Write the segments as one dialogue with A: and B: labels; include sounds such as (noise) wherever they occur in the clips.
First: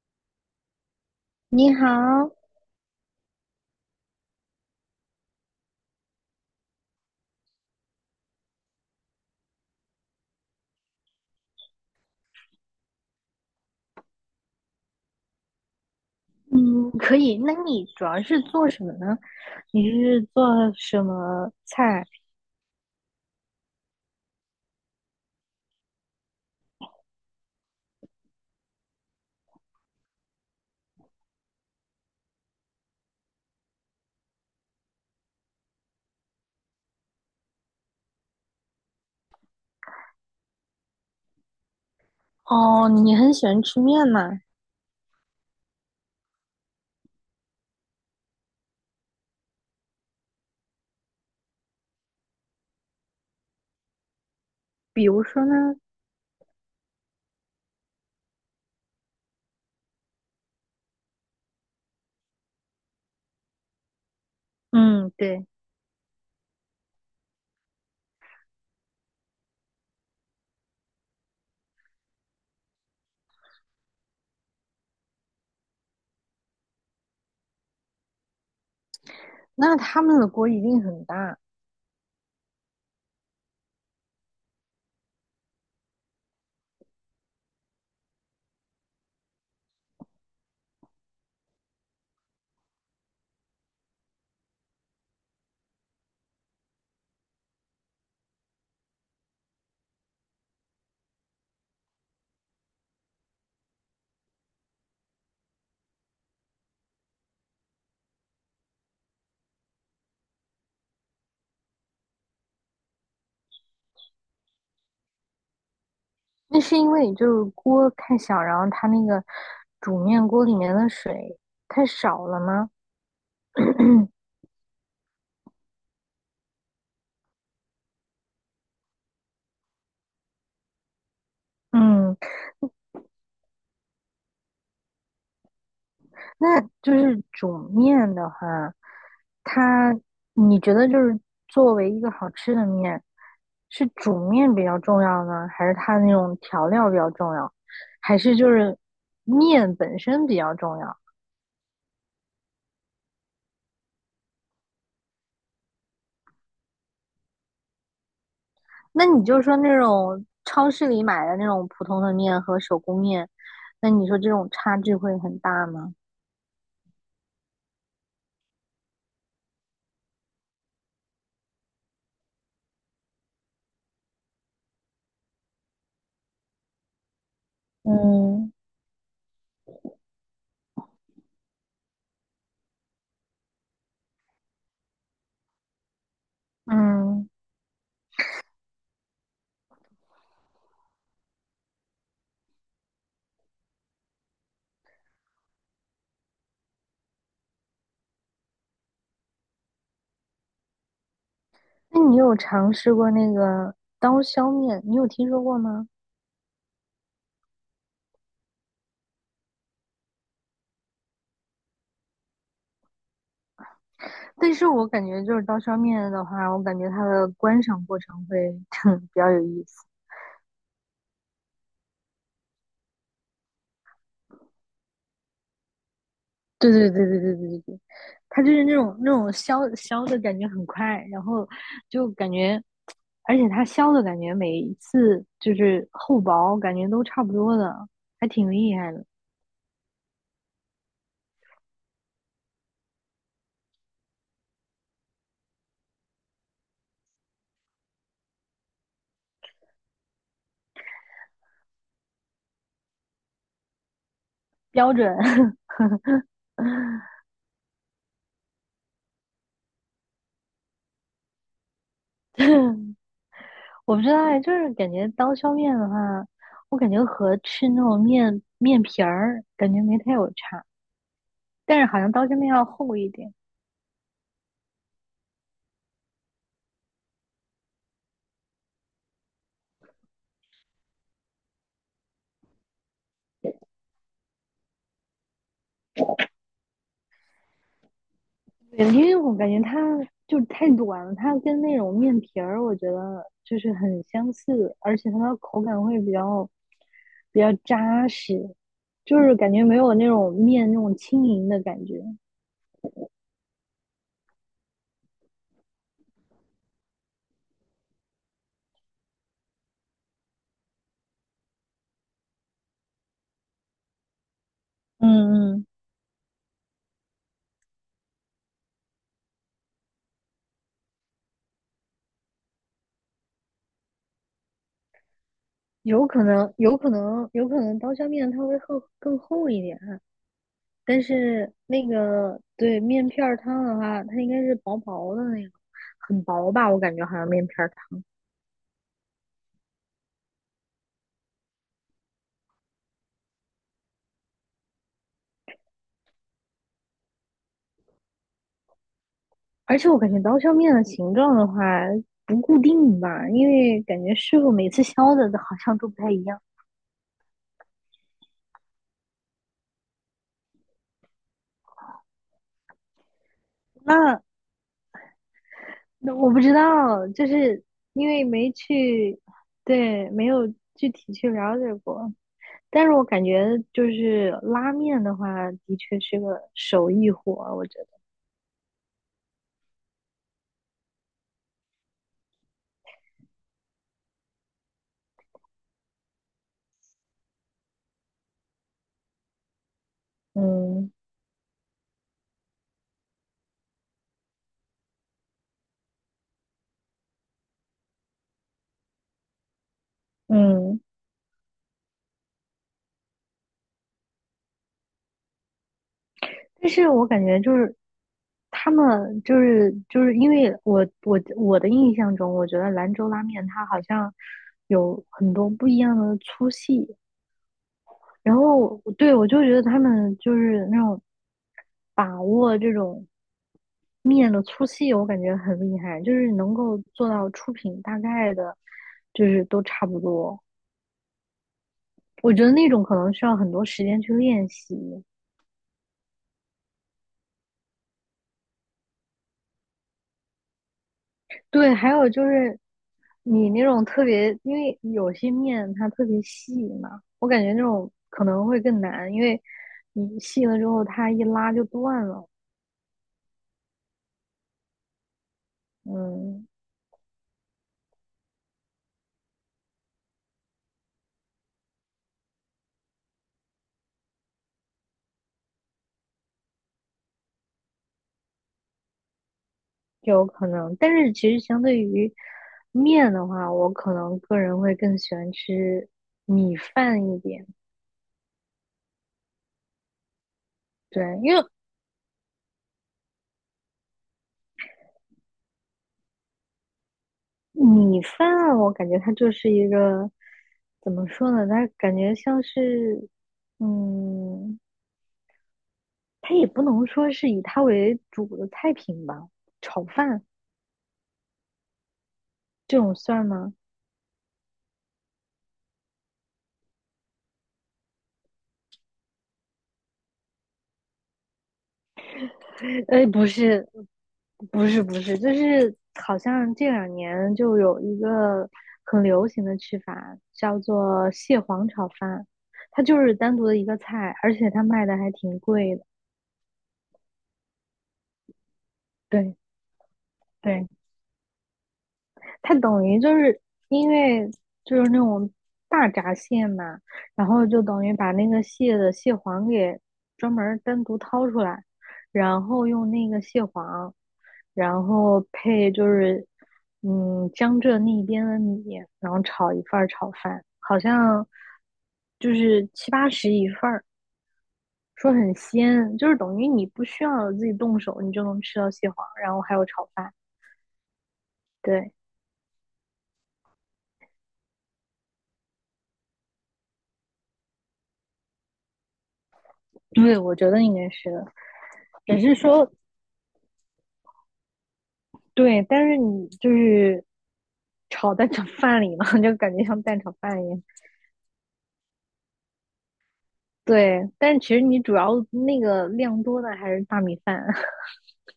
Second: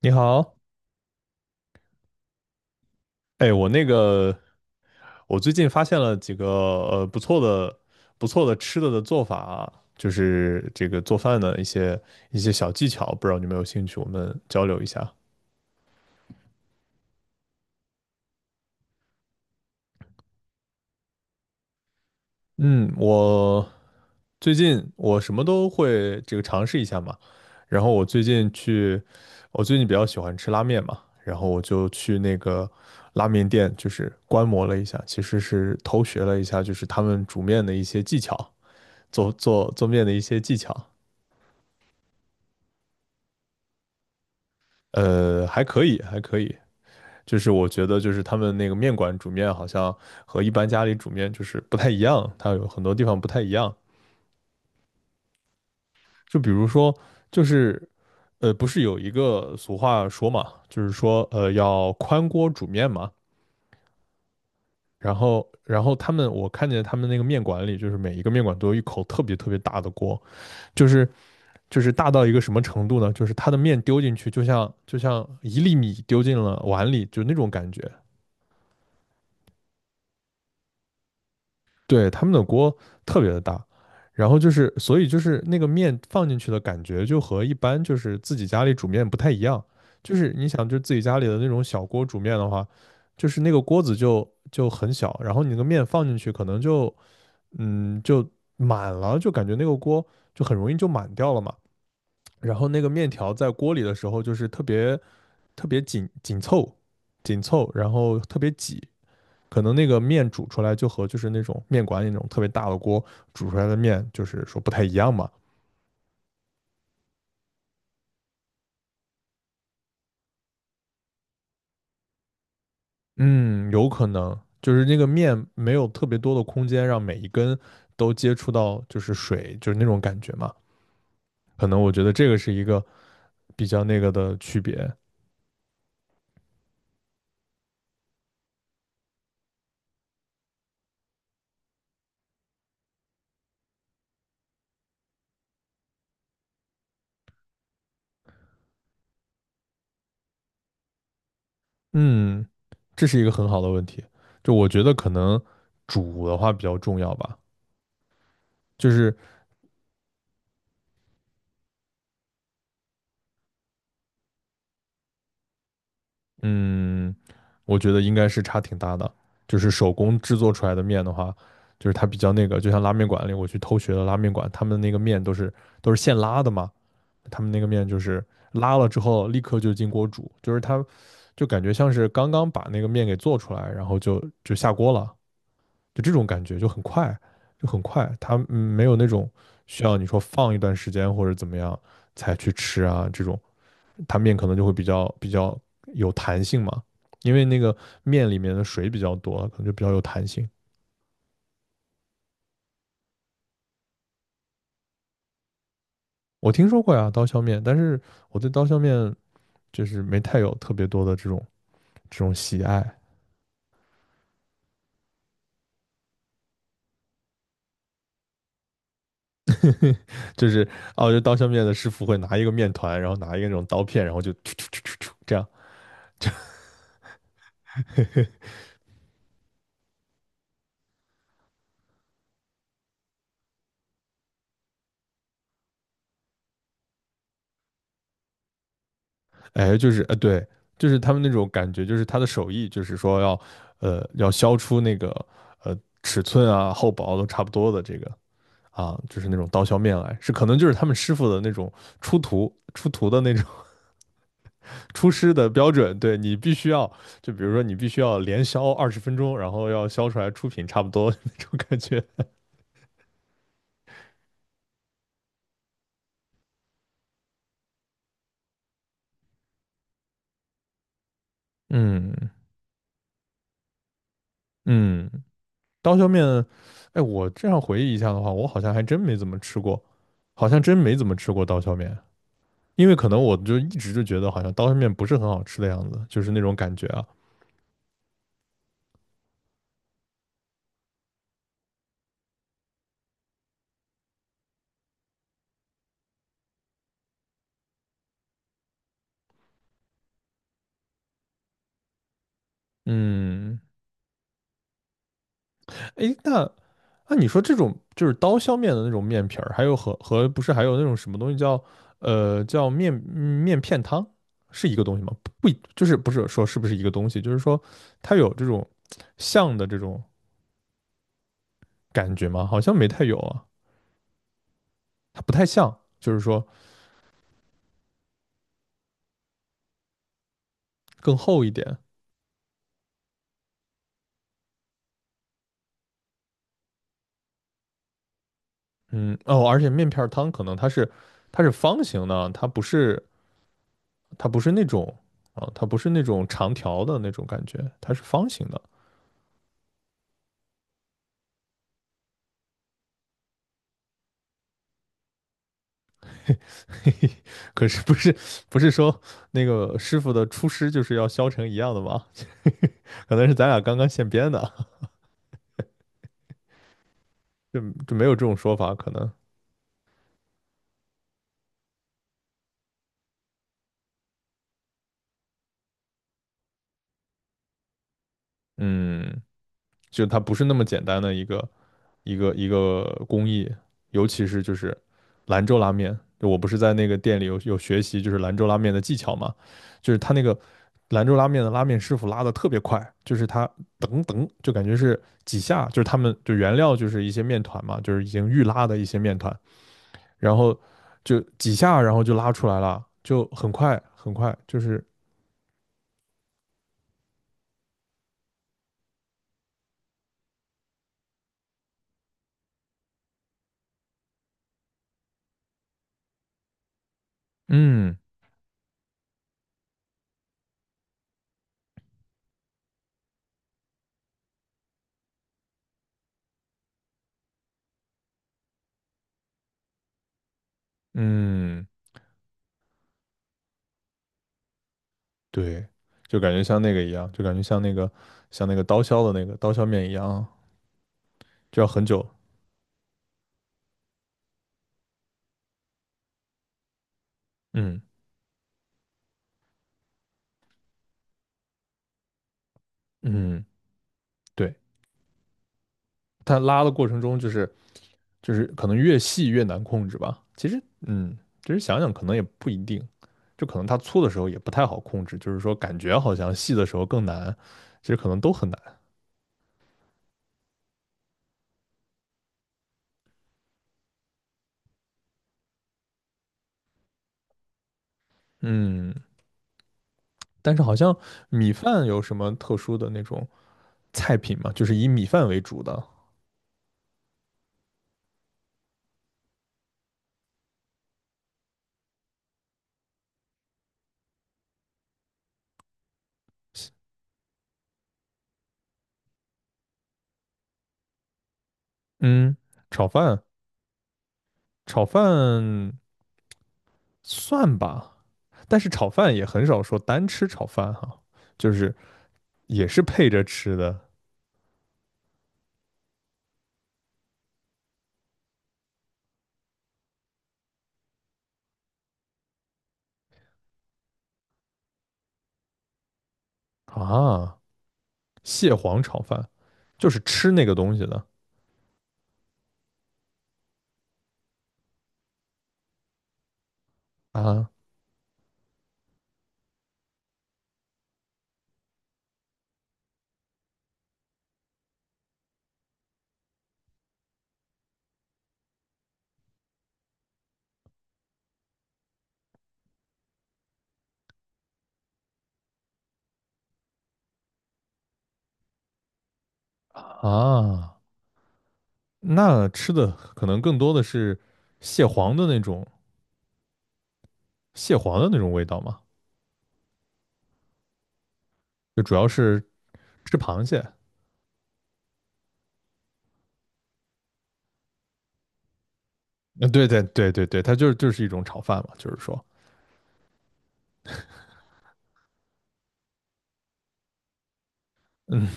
A: 你好，
B: 你好。
A: 哎，我那个，我最近发现了几个不错的、吃的的做法啊，就是这个做饭的一些小技巧，不知道你有没有兴趣，我们交流一下。
B: 嗯，可以。那你主要是做什么呢？你是做什么菜？
A: 嗯，我最近我什么都会这个尝试一下嘛，然后我最近去，我最近比较喜欢吃拉面嘛，然后我就去那个拉面店，就是观摩了一下，其实是偷学了一下，就是他们煮面的一些技巧。做面的一些技巧，
B: 哦，你很喜欢吃面嘛？
A: 还可以，还可以。就是我觉得，就是他们那个面馆煮面好像和一般家里煮面就是不太一样，它有很多地方不太一样。
B: 比如说呢？
A: 就比如说，就是不是有一个俗话说嘛，就是说要宽锅煮面嘛。
B: 嗯，
A: 然
B: 对。
A: 后，然后他们我看见他们那个面馆里，就是每一个面馆都有一口特别特别大的锅，就是大到一个什么程度呢？就是它的面丢进去，就像一粒米丢进了碗里，就那种感觉。
B: 那他们的锅一定很大。
A: 对，他们的锅特别的大，然后就是所以就是那个面放进去的感觉，就和一般就是自己家里煮面不太一样。就是你想，就自己家里的那种小锅煮面的话，就是那个锅子就很小，然后你那个面放进去，可能就满了，就感觉那个锅就很容易就满掉了嘛。然后那个面条在锅里的时候，就是特别特别紧凑，然后特别挤。可能那个面煮出来就和就是那种面馆里那种特别大的锅煮出来的面，就是说不太一样嘛。
B: 那是因为就是锅太小，然后它那个煮面锅里面的水太少了吗？
A: 嗯，有可
B: (clears throat)
A: 能就是那个面没有特别多的空间让每一根都接触到就是水，就是那种感觉嘛。可能我觉得
B: 嗯，
A: 这个是一个比较那个的区别。
B: 那就是煮面的话，它你觉得就是作为一个好吃的面，是煮面比较重要呢，还是它那种调料比较重要，还是就是面本身比较重要？
A: 嗯，这是一个很好的问题。就我觉得可能煮的话比较重要吧，就
B: 那
A: 是
B: 你就说那种超市里买的那种普通的面和手工面，那你说这种差距会很大吗？
A: 嗯，我觉得应该是差挺大的。就是手工制作出来的面的话，就是它比较那个，就像拉面馆里我去偷学的拉面馆，他们那个面都是现拉的嘛，他们那个面就是
B: 嗯，
A: 拉了之后立刻就进锅煮，就是它就感觉像是刚刚把那个面给做出来，然后就下锅了，就这种感觉就很快，
B: 嗯，
A: 就很快，它没有那种需要你说放一段时间或者怎么样才去吃啊这种，它面可能就会比较有弹性嘛，因为那个面里面的水比较多，可能就比较有弹性。
B: 那你有尝试过那个刀削面？你有听说过吗？
A: 我听说过呀，刀削面，但是我对刀削面就是没太有特别多的这种喜爱，
B: 但是我感觉就是刀削面的话，我感觉它的观赏过程会哼 (laughs) 比较有意思。
A: 就是哦，就刀削面的师傅会拿一个面团，然后拿一个那种刀片，然后就突突突突突这样，
B: 对对对对对对对对，它就是那种削削的感觉很快，然后就感觉，而且它削的感觉每一次就是厚薄感觉都差不多的，还挺厉害的，
A: 哎，就是对，就是他们那种感觉，就是他的手艺，就是说要要削出那个呃尺寸啊厚薄都差不多的这个啊，就是那种刀削面来，是可能就是他们师傅的那种出徒出徒的那种
B: 标准。
A: 出师的标准，对你必须要，就比如说你必须要连削20分钟，然后要削出来出品差不多那种感觉。
B: (laughs) 我不知道哎，就是感觉刀削面的话，我感觉和吃那种面皮儿感觉没太有差，
A: (laughs)
B: 但是好像刀
A: 嗯
B: 削面要厚一点。
A: 嗯，刀削面，哎，我这样回忆一下的话，我好像还真没怎么吃过，好像真没怎么吃过刀削面，因为可能我就一直就觉得好像刀削面不是很好吃的样子，就是那种感觉啊。
B: 对，因为我感觉它就是太短了，它跟那种面皮儿，我觉得就是很相似，而且它的口感会比较扎实，就是感觉没有那种面那种轻盈的感觉。
A: 嗯，哎，那你说这种就是刀削面的那种面皮儿，还有和不是还有那种什么东西叫叫面片汤，是一个东西吗？不，
B: 嗯嗯，
A: 就是不是说是不是一个东西，就是说它有这种像的这种感觉吗？好像没太有啊，它不太像，
B: 有
A: 就是
B: 可
A: 说
B: 能，有可能，有可能刀削面它会更厚一点，但
A: 更厚一
B: 是
A: 点。
B: 那个对面片儿汤的话，它应该是薄薄的那个，很薄吧？我感觉好像面片儿汤。
A: 嗯，哦，而且面片儿汤可能它是方形的，它不是那种啊，它不是那种长条的那种感觉，它是方形的。
B: 而且我感觉刀削面的形状的话不固定吧，因为感觉师傅每次削的好像都不太一样。
A: (laughs) 嘿嘿，可是不是说那个师傅的出师就是要削成一样的吗？(laughs) 可能是咱俩刚刚现
B: 那
A: 编的，
B: 那我不知道，就
A: 就
B: 是
A: 就没
B: 因
A: 有这
B: 为
A: 种
B: 没
A: 说法，可能
B: 去，对，没有具体去了解过。但是我感觉就是拉面的话，的确是个手艺活儿我觉
A: 嗯，就它不是那么简单的一个工艺，尤其是就是兰州拉面，就我不是在那个店里有学习就是兰州拉面的技巧嘛，就是他那个
B: 得。嗯
A: 兰州拉面的拉面师傅拉的特别快，就是他噔噔就感觉是几下，就是他们就原料就是一些面团嘛，就是已经预拉的一些面团。然后
B: 嗯。
A: 就几下，然后就拉出来了，就很快很快，就是
B: 但是我感觉就是他们就是因为我的印象中，我觉得兰州拉面它好像有很多不一样的粗细，
A: 嗯
B: 然后对我就觉得他们就是那种把握这种面的粗细，我感觉很厉害，就是能够做到出品大概的，就是都差不多。
A: 嗯，
B: 我觉得那种可能需要很多时间去练习。
A: 对，就感觉像那个一样，就感觉像那个刀削的那个刀削面一样，就要
B: 对，
A: 很
B: 还
A: 久，
B: 有就是你那种特别，因为有些面它特别细嘛，我感觉那
A: 嗯
B: 种可能会更难，因为你细了之后它一拉就断了。
A: 嗯，对，它
B: 嗯，
A: 拉的过程中就是可能越细越难控制吧，其实嗯，其实想想可能也不一定。就可能它粗的时候也不太好控制，就是说感觉好像细的时候更难，其实可能都很难。
B: 就有可能。但是其实相对于面的话，我可能个人会更喜欢吃米饭一点。
A: 嗯，但是好像
B: 对，因为
A: 米饭有什么特殊的那种菜品吗？就是以米饭为主的。
B: 米饭啊我感觉它就是一个怎么说呢，它感觉像是嗯。它也不能说是以它为主的菜品吧，炒饭
A: 嗯，
B: 这
A: 炒
B: 种
A: 饭，
B: 算吗？
A: 炒饭算吧，但是炒饭也很少说单吃炒饭哈、就是也是
B: 哎，
A: 配着
B: 不
A: 吃
B: 是，
A: 的
B: 不是，不是，就是好像这两年就有一个很流行的吃法，叫做蟹黄炒饭，它就是单独的一个菜，而且它卖的还挺贵的。
A: 啊。蟹黄炒饭
B: 对
A: 就是吃那个
B: 对，
A: 东西的
B: 它等于就是因为就是那种大闸蟹嘛，然后
A: 啊
B: 就等于把那个蟹的蟹黄给专门儿单独掏出来，然后用那个蟹黄，然后配就是江浙那边的米，然后炒一份儿炒饭，好像就是七八十一份儿。说很鲜，就是等于你不需要自己动手，你就能吃到蟹黄，然后还有炒饭。
A: 啊，
B: 对，
A: 那吃的可能更多的是蟹黄的那种蟹黄的那种味道嘛，
B: 对，我觉得应该是的。
A: 就主要
B: 只是
A: 是
B: 说，
A: 吃螃蟹
B: 对，但是你就是炒蛋炒饭里嘛，(laughs) 就
A: 嗯，
B: 感觉
A: 对
B: 像
A: 对
B: 蛋炒
A: 对对对，
B: 饭一
A: 它
B: 样。
A: 就是一种炒饭嘛，就是说，
B: 对，但是其实你主要那个量多的还是大米饭。
A: 嗯，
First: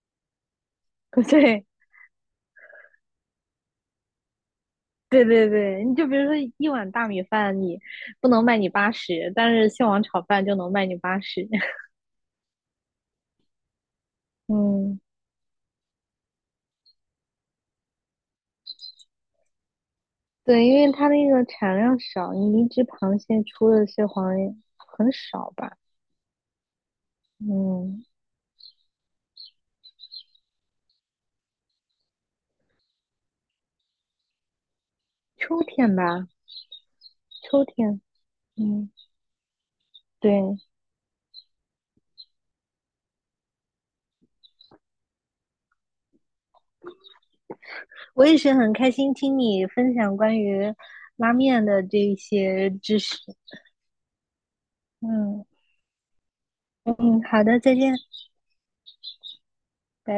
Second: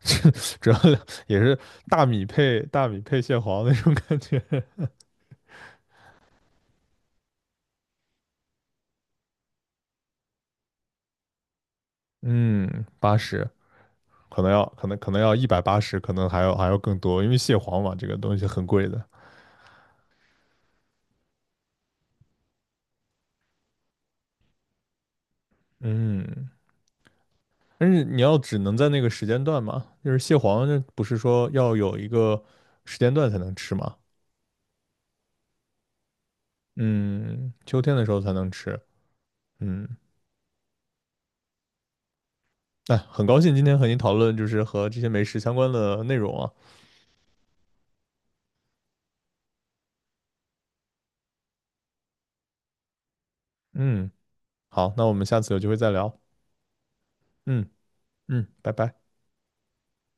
A: (laughs) 主要
B: (laughs)
A: 也是
B: 对，
A: 大米配大米配蟹黄那种感觉。(laughs)
B: 对对对，你就比如说一碗大米饭，你不能卖你八十，但是蟹黄炒饭就能卖你八十。(laughs)
A: 嗯，80可能要
B: 嗯，
A: 180，可能还要更多，因为蟹黄嘛，这个东西很贵的。
B: 对，因为它那个产量少，你一只螃蟹出的蟹黄很少吧？
A: 嗯，但是
B: 嗯，
A: 你要只能在那个时间段嘛，就是蟹黄这不是说要有一个时间段才能吃嘛？
B: 秋天吧，
A: 嗯，
B: 秋
A: 秋天
B: 天。
A: 的时候才能吃。
B: 嗯，
A: 嗯，
B: 对，
A: 哎，很高兴今天和您讨论就是和这些美食相关的内容啊。
B: 我也是很开心听你分享关于拉面的这一些知识。
A: 嗯。好，那我们下
B: 嗯
A: 次有机会再聊。
B: 嗯，好的，
A: 嗯
B: 再见，
A: 嗯，拜拜。
B: 拜拜。